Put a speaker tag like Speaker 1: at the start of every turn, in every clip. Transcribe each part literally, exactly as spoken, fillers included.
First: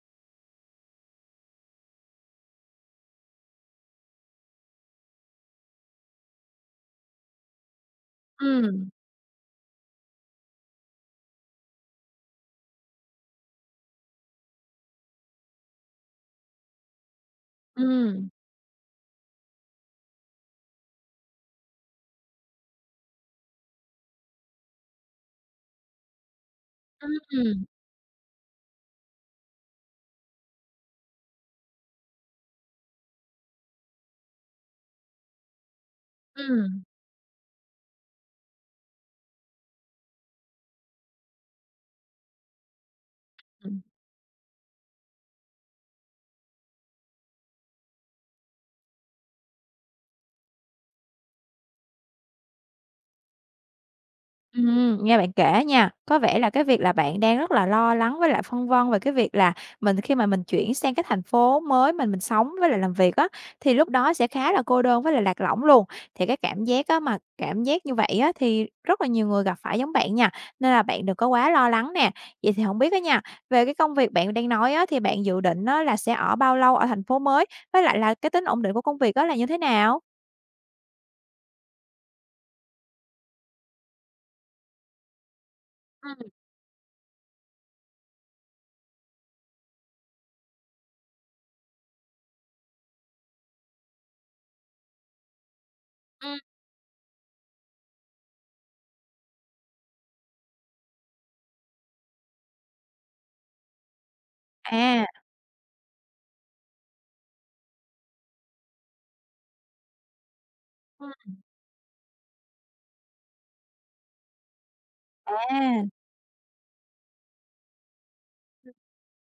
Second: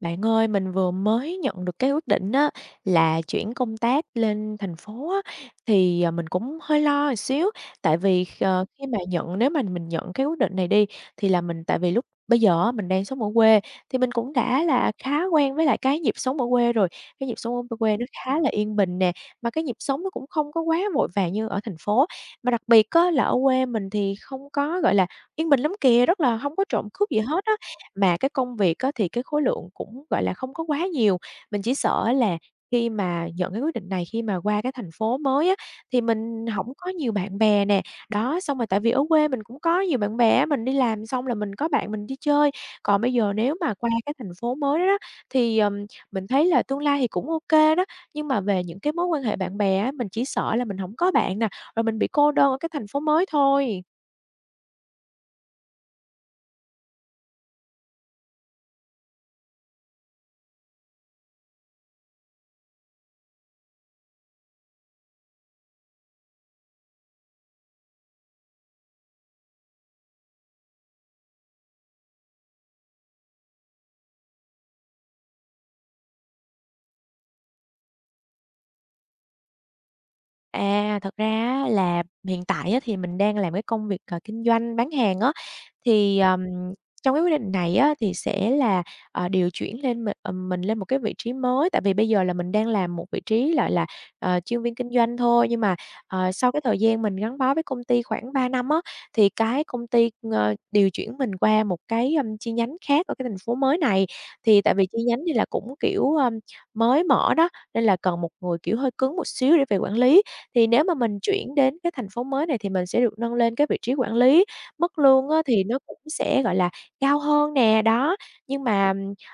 Speaker 1: Bạn ơi, mình vừa mới nhận được cái quyết định á, là chuyển công tác lên thành phố á, thì, à, mình cũng hơi lo một xíu, tại vì ờ, khi
Speaker 2: Ừm,
Speaker 1: mà nhận nếu mà mình nhận cái quyết định này đi, thì là mình tại vì lúc bây giờ á, mình đang sống ở quê, thì mình cũng đã là khá quen với lại cái nhịp sống ở quê rồi. Cái nhịp sống ở quê nó
Speaker 2: ừm,
Speaker 1: khá là yên bình nè, mà cái nhịp sống nó cũng không có quá vội vàng như ở thành phố. Mà đặc biệt á, là ở quê mình thì không có, gọi là, yên bình lắm kìa, rất là không có trộm cướp gì
Speaker 2: ừm,
Speaker 1: hết á.
Speaker 2: ừm,
Speaker 1: Mà cái công việc á, thì cái khối lượng cũng, gọi là, không có quá nhiều, mình chỉ sợ là khi mà nhận cái quyết định này, khi mà qua cái thành phố mới á, thì mình hổng
Speaker 2: ừm,
Speaker 1: có nhiều bạn bè nè. Đó, xong rồi tại vì ở quê mình cũng có nhiều bạn bè á, mình đi làm xong là mình có bạn mình đi chơi. Còn bây giờ nếu mà qua cái thành phố mới đó đó, thì, ừm, mình thấy là tương lai thì cũng ô kê đó, nhưng mà về những cái mối quan hệ bạn bè á, mình chỉ sợ là mình hổng có bạn nè, rồi mình bị cô đơn ở cái thành phố mới thôi.
Speaker 2: ừm, nghe bạn kể nha, có vẻ là cái việc là bạn đang rất là lo lắng với lại phân vân về cái việc là mình khi mà mình chuyển sang cái thành phố mới mình mình sống với lại làm việc á, thì lúc đó sẽ khá là cô đơn với lại lạc lõng luôn. Thì cái cảm giác á mà cảm giác như vậy á, thì rất là nhiều người gặp phải giống bạn nha, nên là bạn đừng có quá lo lắng nè. Vậy thì không biết á nha, về cái công việc bạn đang nói á, thì bạn dự định á là sẽ ở bao lâu ở thành phố mới? Với lại là cái tính ổn định của công việc á là như thế nào?
Speaker 1: À, thật ra á là hiện tại á thì mình đang làm cái công việc, ờ, kinh doanh bán hàng á, thì, ờm, trong cái quyết định này á thì sẽ là, ờ, điều chuyển lên mình ừm, mình lên một cái vị trí mới. Tại vì bây giờ là mình đang làm một vị trí, gọi là, ờ, chuyên viên kinh doanh thôi, nhưng mà, ờ,
Speaker 2: Ừm.
Speaker 1: sau cái thời gian mình gắn bó với công ty khoảng ba năm á, thì cái công ty, ờ, điều chuyển mình qua một cái, ưm, chi nhánh khác ở cái thành phố mới này. Thì tại vì chi
Speaker 2: À,
Speaker 1: nhánh này là cũng, kiểu, ưm, mới mở đó, nên là cần một người, kiểu, hơi cứng một xíu để về quản lý. Thì nếu mà mình chuyển đến cái thành phố mới này thì mình sẽ được nâng lên cái vị trí quản lý, mức lương á thì nó
Speaker 2: à.
Speaker 1: cũng sẽ, gọi là, cao hơn nè, đó. Nhưng
Speaker 2: Ừm,
Speaker 1: mà,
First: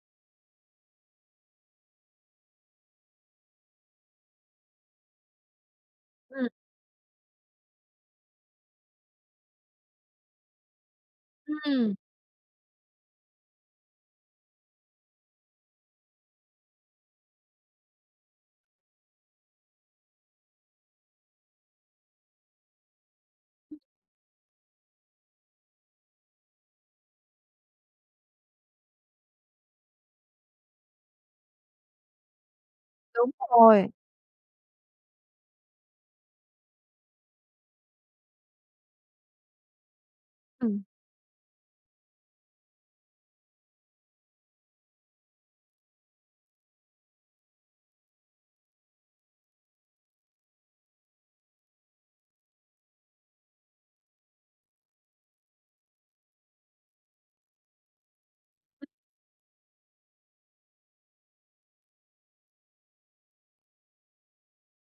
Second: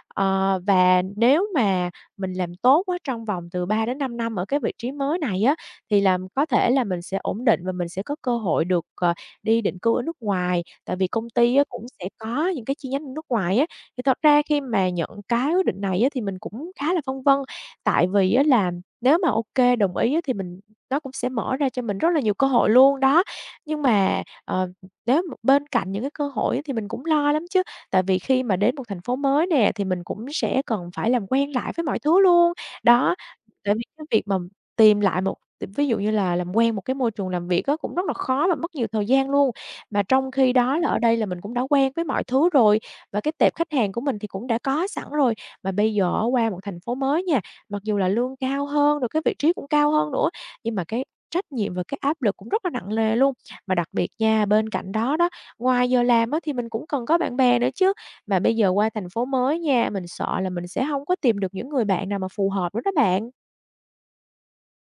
Speaker 1: ờ, và nếu mà mình làm tốt quá trong vòng từ 3-5 năm ở cái vị trí mới này á, thì làm có
Speaker 2: ừm,
Speaker 1: thể là mình sẽ ổn định và mình sẽ có cơ hội được, ờ, đi định cư ở nước ngoài. Tại vì công ty á cũng
Speaker 2: ừm,
Speaker 1: sẽ có những cái chi nhánh ở nước ngoài á. Thì thật ra khi mà nhận cái quyết định này á thì mình cũng khá là phân vân, tại vì á là nếu mà ok đồng ý á thì mình nó cũng sẽ mở ra cho mình rất là nhiều cơ hội luôn đó. Nhưng mà, ờ, nếu mà bên cạnh những cái cơ hội á thì mình cũng lo lắm chứ, tại vì khi mà đến một thành phố mới nè, thì mình cũng sẽ cần phải làm quen lại với mọi thứ luôn. Đó,
Speaker 2: Đúng
Speaker 1: tại vì
Speaker 2: rồi.
Speaker 1: cái việc mà tìm lại một ví dụ như là làm quen một cái môi trường làm việc á, cũng rất là khó và mất nhiều thời gian luôn. Mà trong khi đó
Speaker 2: Ừm.
Speaker 1: là ở đây là mình cũng đã quen với mọi thứ rồi, và cái tệp khách hàng của mình thì cũng đã có sẵn rồi. Mà bây giờ qua một thành phố mới nha, mặc dù là lương cao hơn, rồi cái vị trí cũng cao hơn nữa nhưng mà cái trách nhiệm và cái áp lực cũng rất là nặng nề luôn. Mà đặc biệt nha, bên cạnh đó đó, ngoài giờ làm á thì mình cũng cần có bạn bè nữa chứ. Mà bây giờ qua thành phố mới nha, mình sợ là mình sẽ không có tìm được những người bạn nào mà phù hợp nữa đó bạn.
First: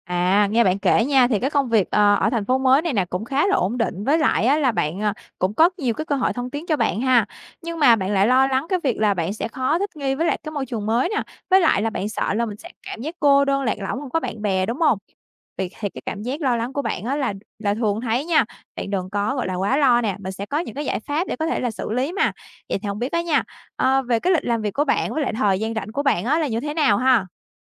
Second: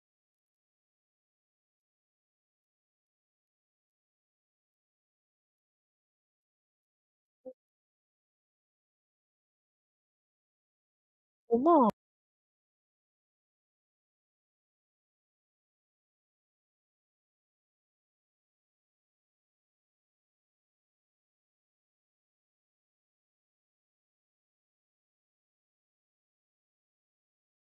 Speaker 2: À, nghe bạn kể nha, thì cái công việc, ờ, ở thành phố mới này nè cũng khá là ổn định, với lại á là bạn, ờ, cũng có nhiều cái cơ hội thăng tiến cho bạn ha. Nhưng mà bạn lại lo lắng cái việc là bạn sẽ khó thích nghi với lại cái môi trường mới nè, với
Speaker 1: Đúng
Speaker 2: lại
Speaker 1: rồi.
Speaker 2: là bạn sợ là mình sẽ cảm giác cô đơn, lạc lõng, không có bạn bè, đúng không? Vậy thì cái cảm giác lo lắng của bạn á là là thường thấy nha, bạn đừng có, gọi là, quá lo nè, mình sẽ có những cái giải pháp để có thể là xử lý mà. Vậy thì không biết á nha, ờ, về cái lịch làm việc của bạn với lại thời gian rảnh của bạn á là như thế nào ha?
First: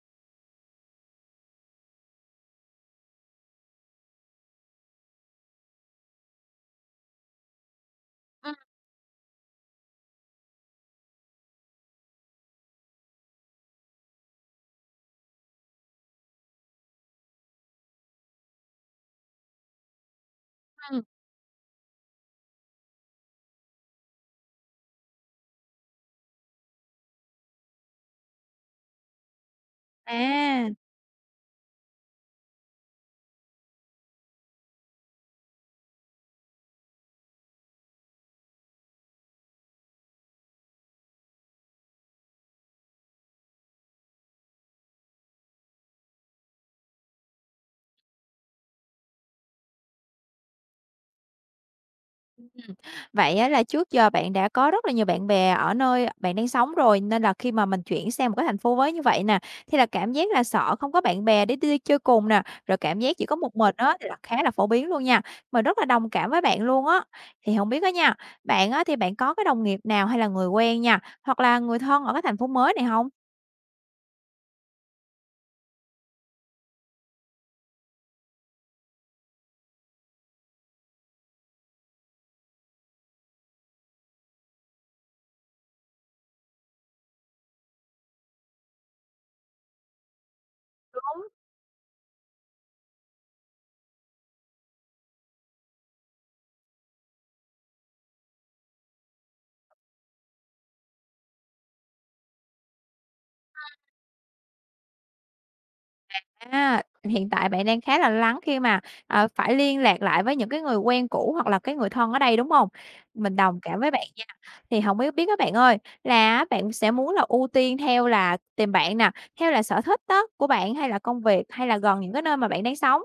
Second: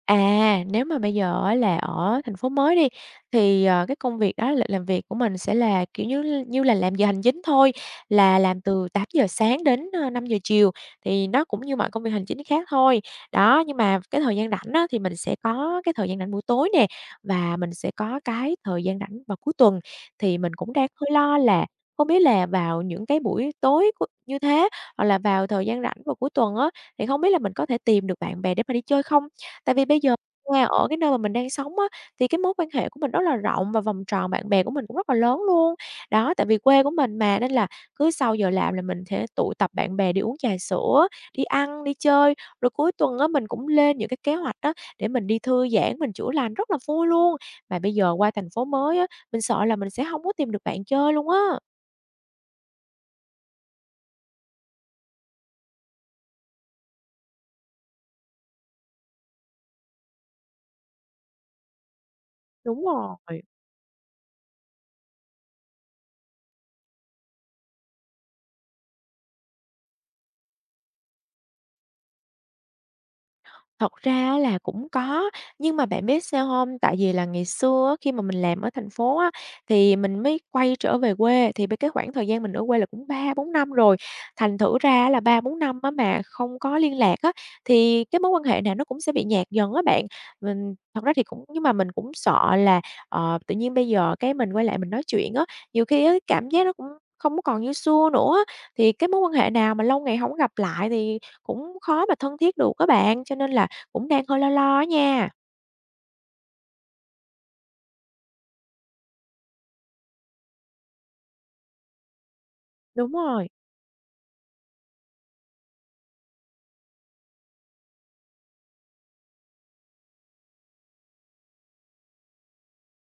Speaker 1: À, nếu mà bây giờ á là ở thành phố mới đi, thì, ờ, cái công việc đó là làm việc của mình sẽ là, kiểu như như là, làm giờ hành chính thôi, là
Speaker 2: Ừ.
Speaker 1: làm từ tám giờ sáng đến, ờ, năm giờ chiều, thì nó cũng như mọi công việc hành chính khác thôi. Đó, nhưng mà cái thời gian rảnh á, thì mình sẽ có cái thời gian rảnh buổi tối nè, và mình sẽ có cái thời gian rảnh vào cuối tuần. Thì mình cũng đang
Speaker 2: Ừ.
Speaker 1: hơi lo là không biết là vào những cái buổi tối của như thế, hoặc là vào thời gian rảnh vào cuối tuần á, thì không biết là mình có thể tìm được bạn bè để mà đi chơi không? Tại vì bây giờ nha,
Speaker 2: À.
Speaker 1: ở cái nơi mà mình đang sống á, thì cái mối quan hệ của mình rất là rộng và vòng tròn bạn bè của mình cũng rất là lớn luôn. Đó, tại vì quê của mình mà, nên là cứ sau giờ làm là mình thể tụ tập bạn bè đi uống trà sữa, đi ăn, đi chơi. Rồi cuối tuần á, mình cũng lên những cái kế hoạch đó để mình đi thư giãn, mình chữa lành rất là vui luôn. Mà bây giờ qua thành phố mới á, mình sợ là mình sẽ không có tìm được bạn chơi luôn á.
Speaker 2: Ừm, vậy á là trước giờ bạn đã có rất là nhiều bạn bè ở nơi bạn đang sống rồi, nên là khi mà mình chuyển sang một cái thành phố mới như vậy nè, thì là cảm giác là sợ không có bạn bè để đi chơi cùng nè, rồi
Speaker 1: Đúng
Speaker 2: cảm giác chỉ có
Speaker 1: rồi.
Speaker 2: một mình á thì là khá là phổ biến luôn nha. Mình rất là đồng cảm với bạn luôn á. Thì không biết á nha, bạn á thì bạn có cái đồng nghiệp nào hay là người quen nha, hoặc là người thân ở cái thành phố mới này không?
Speaker 1: Thật ra á là cũng có, nhưng mà bạn biết sao hông? Tại vì là ngày xưa á, khi mà mình làm ở thành phố á, thì mình mới quay trở về quê, thì b cái khoảng thời gian mình ở quê là cũng ba bốn năm rồi, thành thử ra á là ba bốn năm á mà không có liên lạc á, thì cái mối quan hệ này nó cũng sẽ bị nhạt dần á bạn. Mình thật ra thì cũng nhưng mà mình cũng sợ là, ờ, tự nhiên bây giờ cái mình quay lại mình nói chuyện á, nhiều khi á cảm giác nó cũng không có còn như xưa nữa á, thì cái mối quan hệ nào mà lâu ngày hổng gặp lại thì cũng khó mà thân thiết được á bạn. Cho nên là cũng đang hơi lo lo á nha.
Speaker 2: À, hiện tại bạn đang khá là lắng khi mà, ờ, phải liên lạc lại với những cái người quen cũ hoặc là cái người thân ở đây, đúng không?
Speaker 1: Đúng
Speaker 2: Mình
Speaker 1: rồi.
Speaker 2: đồng cảm với bạn nha. Thì không biết biết các bạn ơi, là bạn sẽ muốn là ưu tiên theo là tìm bạn nè, theo là sở thích đó của bạn hay là công việc, hay là gần những cái nơi mà bạn đang sống?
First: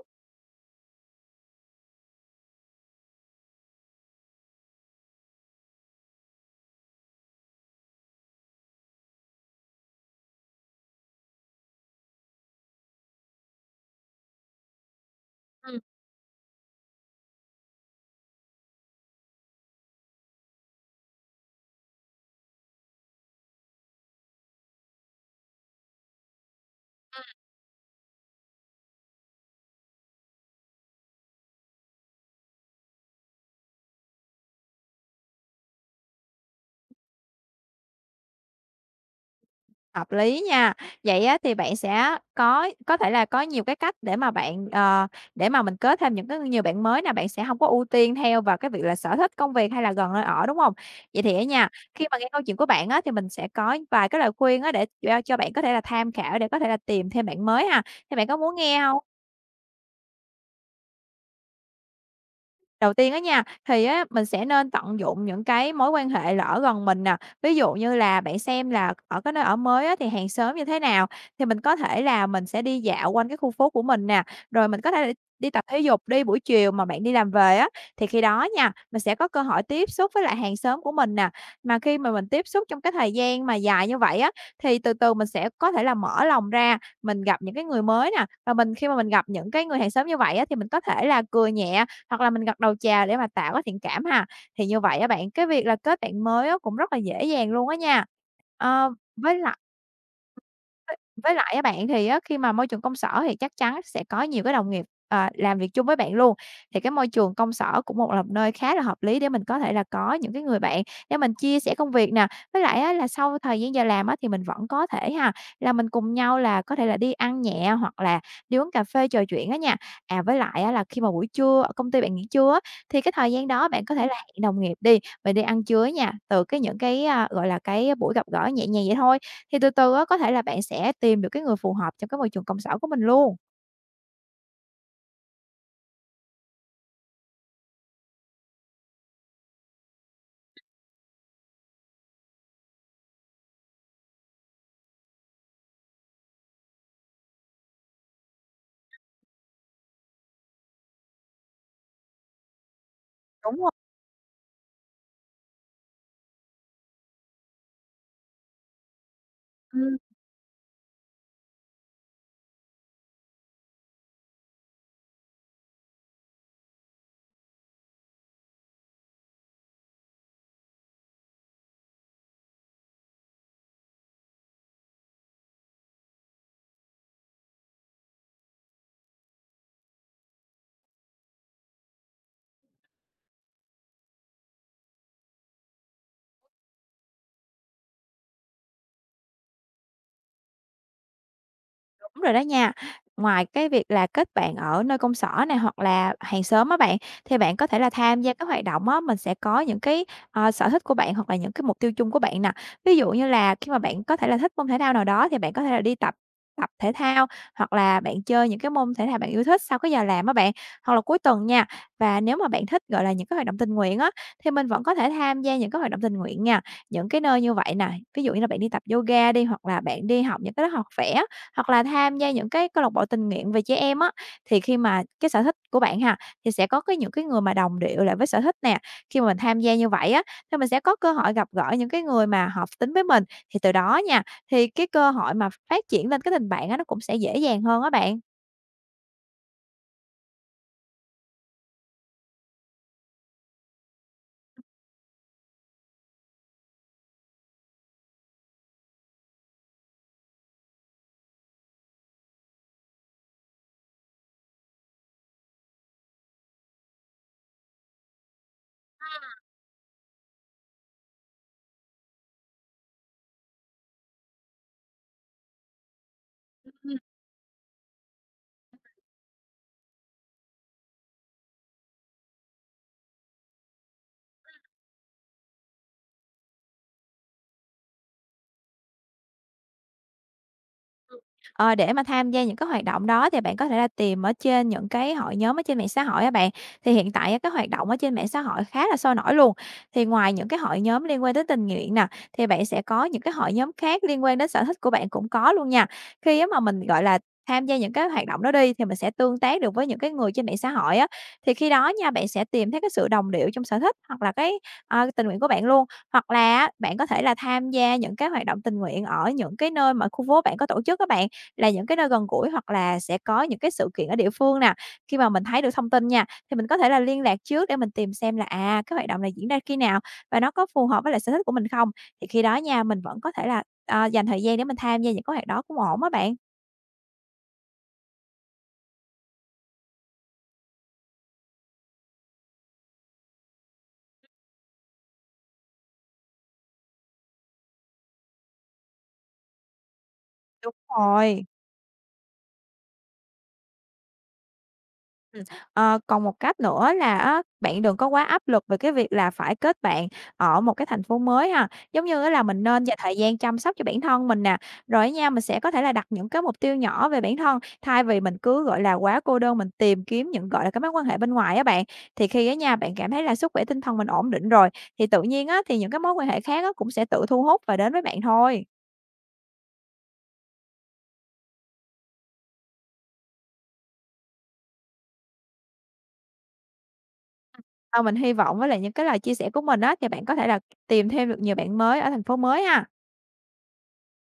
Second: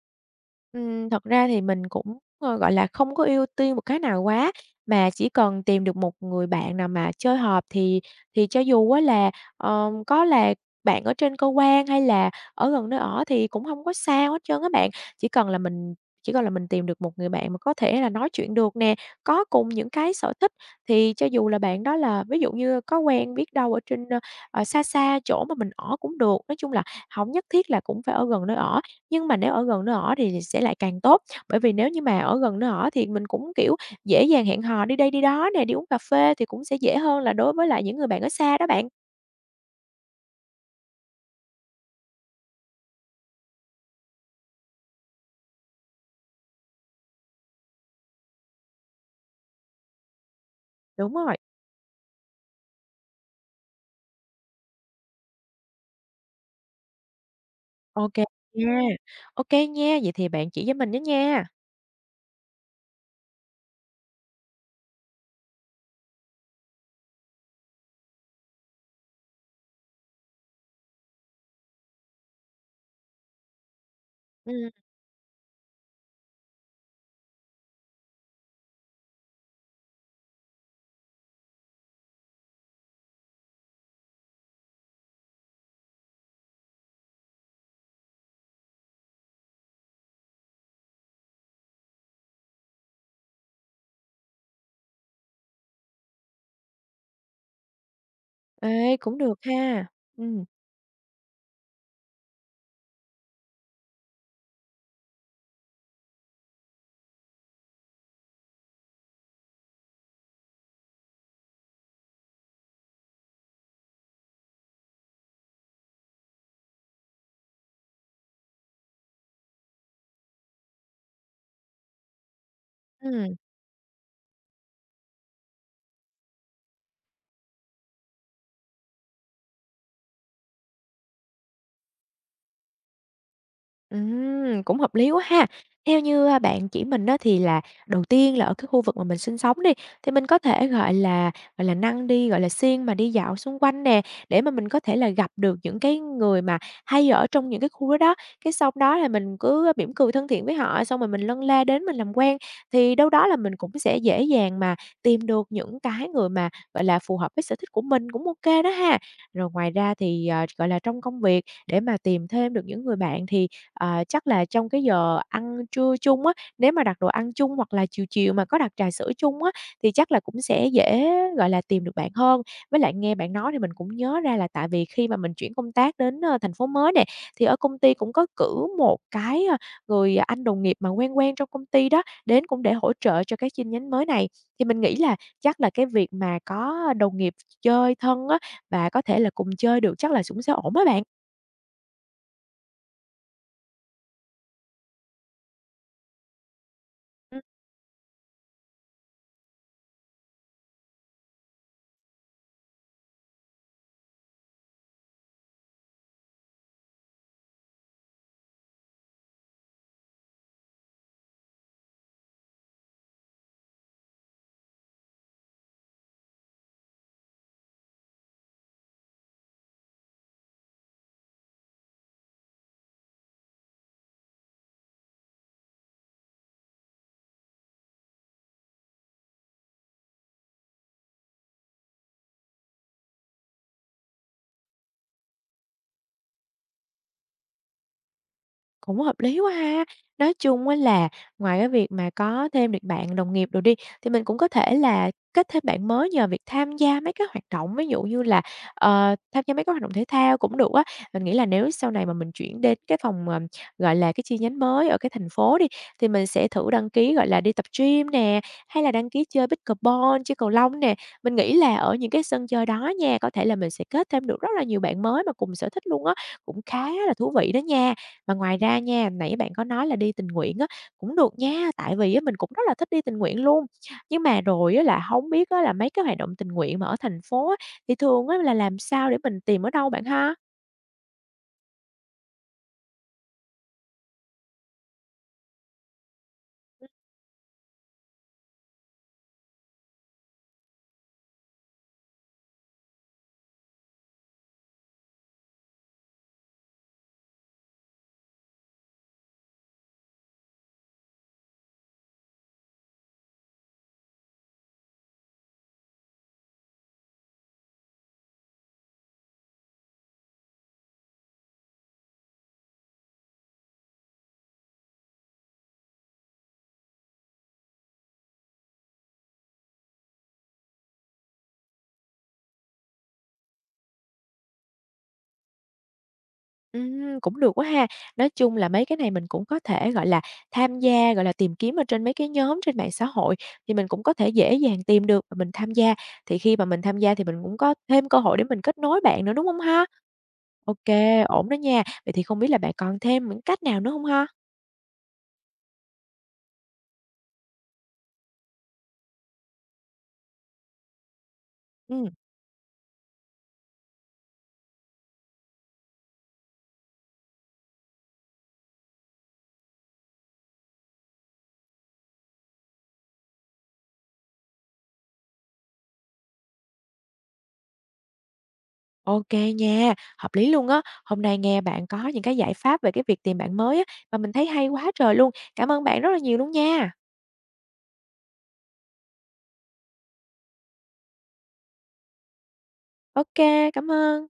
Speaker 1: Ừm, thật ra thì mình cũng, ơ, gọi là, không có ưu tiên một cái nào quá, mà chỉ cần tìm được một người bạn nào mà chơi hợp thì thì cho dù á là, ờ, có là bạn ở trên cơ quan hay là ở gần nơi ở thì cũng không có sao hết trơn á bạn. Chỉ cần là mình chỉ cần là mình tìm được một người bạn mà có thể là nói chuyện được nè, có cùng những cái sở thích, thì cho dù là bạn đó là ví dụ như có quen biết đâu ở trên, ờ, ờ, xa xa chỗ mà mình ở cũng được. Nói chung là không nhất thiết là cũng phải ở gần nơi ở. Nhưng mà nếu ở gần nơi ở thì sẽ lại càng tốt, bởi vì nếu như mà ở gần nơi ở thì mình cũng, kiểu, dễ dàng hẹn hò đi đây đi đó nè, đi uống cà phê thì cũng sẽ dễ hơn là đối với lại những người bạn ở xa đó bạn.
Speaker 2: Hợp lý nha. Vậy á thì bạn sẽ có có thể là có nhiều cái cách để mà bạn, ờ, để mà mình kết thêm những cái nhiều bạn mới nè, bạn sẽ không có ưu tiên theo vào cái việc là sở thích, công việc hay là gần nơi ở, đúng không?
Speaker 1: Đúng
Speaker 2: Vậy thì
Speaker 1: rồi,
Speaker 2: á nha, khi mà nghe câu chuyện của bạn á thì mình sẽ có vài cái lời khuyên á để cho cho bạn có thể là tham khảo để có thể là tìm thêm bạn mới ha,
Speaker 1: ok
Speaker 2: thì bạn có muốn
Speaker 1: nha,
Speaker 2: nghe không?
Speaker 1: ok nha, vậy thì bạn chỉ với mình đó nha.
Speaker 2: Đầu tiên á nha, thì á mình sẽ nên tận dụng những cái mối quan hệ là ở gần mình nè. Ví dụ như là bạn xem là ở cái nơi ở mới á thì hàng xóm như thế nào, thì mình có thể là mình sẽ đi dạo quanh cái khu phố của mình nè, rồi
Speaker 1: Ừm.
Speaker 2: mình có thể là đi tập thể dục đi buổi chiều mà bạn đi làm về á, thì khi đó nha, mình sẽ có cơ hội tiếp xúc với lại hàng xóm của mình nè. Mà khi mà mình tiếp xúc trong cái thời gian mà dài như vậy á, thì từ từ mình sẽ có thể là mở lòng ra, mình gặp những cái người mới nè, và mình khi mà mình gặp những cái người hàng xóm như vậy á, thì mình có thể là cười nhẹ hoặc là mình gật đầu chào để mà tạo cái thiện cảm ha. Thì như vậy á bạn, cái việc là kết bạn mới á cũng rất là dễ dàng luôn á nha. Ờ,
Speaker 1: Ê, cũng
Speaker 2: với
Speaker 1: được
Speaker 2: lại
Speaker 1: ha. Ừm.
Speaker 2: với với lại á bạn, thì á khi mà môi trường công sở thì chắc chắn sẽ có nhiều cái đồng nghiệp, ờ, làm việc chung với bạn luôn, thì cái môi trường công sở cũng một là một nơi khá là hợp lý để mình có thể là có những cái người bạn để mình chia sẻ công việc nè. Với lại á là sau thời gian giờ làm á thì mình vẫn có thể ha, là mình cùng nhau là có thể là đi ăn nhẹ hoặc là đi uống cà phê trò chuyện á nha. À, với lại á là khi mà buổi trưa ở công ty bạn nghỉ trưa á, thì cái thời
Speaker 1: Ừm.
Speaker 2: gian đó bạn có thể là hẹn đồng nghiệp đi, mình đi ăn trưa á nha, từ cái những cái, a, gọi là, cái buổi gặp gỡ nhẹ nhàng vậy thôi, thì từ từ á, có thể là bạn sẽ tìm được cái người phù hợp trong cái môi trường công sở của mình luôn.
Speaker 1: Ừm, cũng hợp lý quá ha. Theo như, a, bạn chỉ mình đó thì là đầu tiên là ở cái khu vực mà mình sinh sống đi, thì mình có thể, gọi là, gọi là, năng đi, gọi là, siêng mà đi dạo xung quanh nè, để mà mình có thể là gặp được những cái người mà hay ở trong những cái khu đó đó. Cái xong đó là mình cứ mỉm cười thân thiện với họ, xong rồi mình lân la đến mình làm quen, thì đâu đó là mình
Speaker 2: Đúng
Speaker 1: cũng
Speaker 2: rồi.
Speaker 1: sẽ dễ dàng mà tìm được những cái người mà, gọi là, phù hợp với sở thích của mình, cũng ok đó ha. Rồi ngoài ra
Speaker 2: Ừm.
Speaker 1: thì, ờ, gọi là, trong công việc để mà tìm thêm được những người bạn thì Ờ, chắc là trong cái giờ ăn trưa chung á, nếu mà đặt đồ ăn chung hoặc là chiều chiều mà có đặt trà sữa chung á, thì chắc là cũng sẽ dễ, gọi là, tìm được bạn hơn. Với lại nghe bạn nói thì mình cũng nhớ ra là tại vì khi mà mình chuyển công tác đến, ơ, thành phố mới nè, thì ở công ty cũng có cử một cái, ơ, người à, anh đồng nghiệp mà quen quen trong công ty đó, đến cũng để hỗ trợ cho cái chi nhánh mới này. Thì mình nghĩ là chắc là cái việc mà có đồng nghiệp chơi thân á, và có thể là cùng chơi được chắc là cũng sẽ ổn á bạn.
Speaker 2: Đúng rồi đó nha. Ngoài cái việc là kết bạn ở nơi công sở này hoặc là hàng xóm á bạn, thì bạn có thể là tham gia các hoạt động á, mình sẽ có những cái, ờ, sở thích của bạn hoặc là những cái mục tiêu chung của bạn nè. Ví dụ như là khi mà bạn có thể là thích môn thể thao nào đó thì bạn có thể là đi tập tập thể thao, hoặc là bạn chơi những cái môn thể thao bạn yêu thích sau cái giờ làm á bạn, hoặc là cuối tuần nha. Và nếu mà bạn thích, gọi là, những cái hoạt động tình nguyện á, thì mình vẫn có thể tham gia những cái hoạt động tình nguyện nha, những cái nơi như vậy nè. Ví dụ như là bạn đi tập yoga đi, hoặc là bạn đi học những cái lớp học vẽ. Hoặc là tham gia những cái câu lạc bộ tình nguyện về trẻ em á, thì khi mà cái sở thích của bạn ha, thì sẽ có cái những cái người mà đồng điệu lại với sở thích nè. Khi mà mình tham gia như vậy á, thì mình sẽ có cơ hội gặp gỡ những cái người mà hợp tính với mình, thì từ đó nha, thì cái cơ hội mà phát triển lên cái tình bạn á, nó cũng sẽ dễ dàng hơn á bạn.
Speaker 1: Cũng hợp lý quá ha. Nói chung á là ngoài cái việc mà có thêm được bạn đồng nghiệp rồi đi, thì mình cũng có thể là kết thêm bạn mới nhờ việc tham gia mấy cái hoạt động, ví dụ như là, ờ, tham gia mấy cái hoạt động thể thao cũng được á. Mình nghĩ là nếu sau này mà mình chuyển đến cái phòng, ờ, gọi là, cái chi nhánh mới ở cái thành phố đi, thì mình sẽ thử đăng ký, gọi là, đi tập gym nè, hay là đăng ký chơi pickleball, chơi cầu lông nè. Mình nghĩ là ở những cái sân chơi đó nha, có thể là mình sẽ kết thêm được rất là nhiều bạn mới mà cùng sở thích luôn á, cũng khá là thú vị đó nha. Mà ngoài ra nha, nãy bạn có nói là đi tình nguyện á, cũng được nha, tại vì á mình cũng rất là thích đi tình nguyện luôn. Nhưng mà rồi á là không biết á là mấy cái hoạt động tình nguyện mà ở thành phố á, thì thường á là làm sao để mình tìm ở đâu bạn ha?
Speaker 2: Ờ, để mà tham gia những cái hoạt động đó thì bạn có thể là tìm ở trên những cái hội nhóm ở trên mạng xã hội á bạn. Thì hiện tại á, cái hoạt động ở trên mạng xã hội khá là sôi nổi luôn. Thì ngoài những cái hội nhóm liên quan tới tình nguyện nè, thì bạn sẽ có những cái hội nhóm khác liên quan đến sở thích của bạn cũng có luôn nha. Khi á mà mình, gọi là, tham gia những cái hoạt động đó đi thì mình sẽ tương tác được với những cái người trên mạng xã hội á. Thì khi đó nha, bạn sẽ tìm thấy cái sự đồng điệu trong sở thích hoặc là cái, ờ, tình nguyện của bạn luôn. Hoặc là á, bạn có thể là tham gia những cái hoạt động tình nguyện ở những cái nơi mà khu phố bạn có tổ chức các bạn. Là những cái nơi gần gũi hoặc là sẽ có những cái sự kiện ở địa phương nè. Khi mà mình thấy được thông tin nha, thì mình có thể là liên lạc trước để mình tìm xem là, à, cái hoạt động này diễn ra khi nào và nó có phù hợp với lại sở thích của mình không? Thì khi đó nha, mình vẫn có thể là, ờ, dành thời gian để mình tham gia những cái hoạt đó cũng ổn á bạn.
Speaker 1: Ừm, cũng được quá ha. Nói chung là mấy cái này mình cũng có thể, gọi là, tham gia, gọi là, tìm kiếm ở trên mấy cái nhóm trên mạng xã hội, thì mình cũng có thể dễ dàng tìm được và mình tham gia. Thì khi mà mình tham gia thì mình cũng có thêm cơ hội để mình kết nối bạn nữa, đúng không ha?
Speaker 2: Đúng
Speaker 1: Ok,
Speaker 2: rồi.
Speaker 1: ổn đó nha. Vậy thì không biết là bạn còn thêm những cách nào nữa không ha?
Speaker 2: Ừm, ờ, còn một cách nữa là á, bạn đừng có quá áp lực về cái việc là phải kết bạn ở một cái thành phố mới ha. Giống
Speaker 1: Ừm.
Speaker 2: như á là mình nên dành thời gian chăm sóc cho bản thân mình nè, rồi á nha, mình sẽ có thể là đặt những cái mục tiêu nhỏ về bản thân, thay vì mình cứ, gọi là, quá cô đơn, mình tìm kiếm những, gọi là, cái mối quan hệ bên ngoài á bạn. Thì khi á nha, bạn cảm thấy là sức khỏe tinh thần mình ổn định rồi, thì tự nhiên á, thì những cái mối quan hệ khác á cũng sẽ tự thu hút và đến với bạn thôi.
Speaker 1: OK nha, hợp lý luôn á. Hôm nay nghe bạn có những cái giải pháp về cái việc tìm bạn mới á, mà mình thấy hay quá trời luôn. Cảm ơn bạn rất là nhiều luôn nha.
Speaker 2: Ờ, mình hy vọng với lại những cái lời chia sẻ của mình á, thì bạn có thể là tìm thêm được nhiều bạn mới ở thành phố mới ha.
Speaker 1: OK, cảm ơn.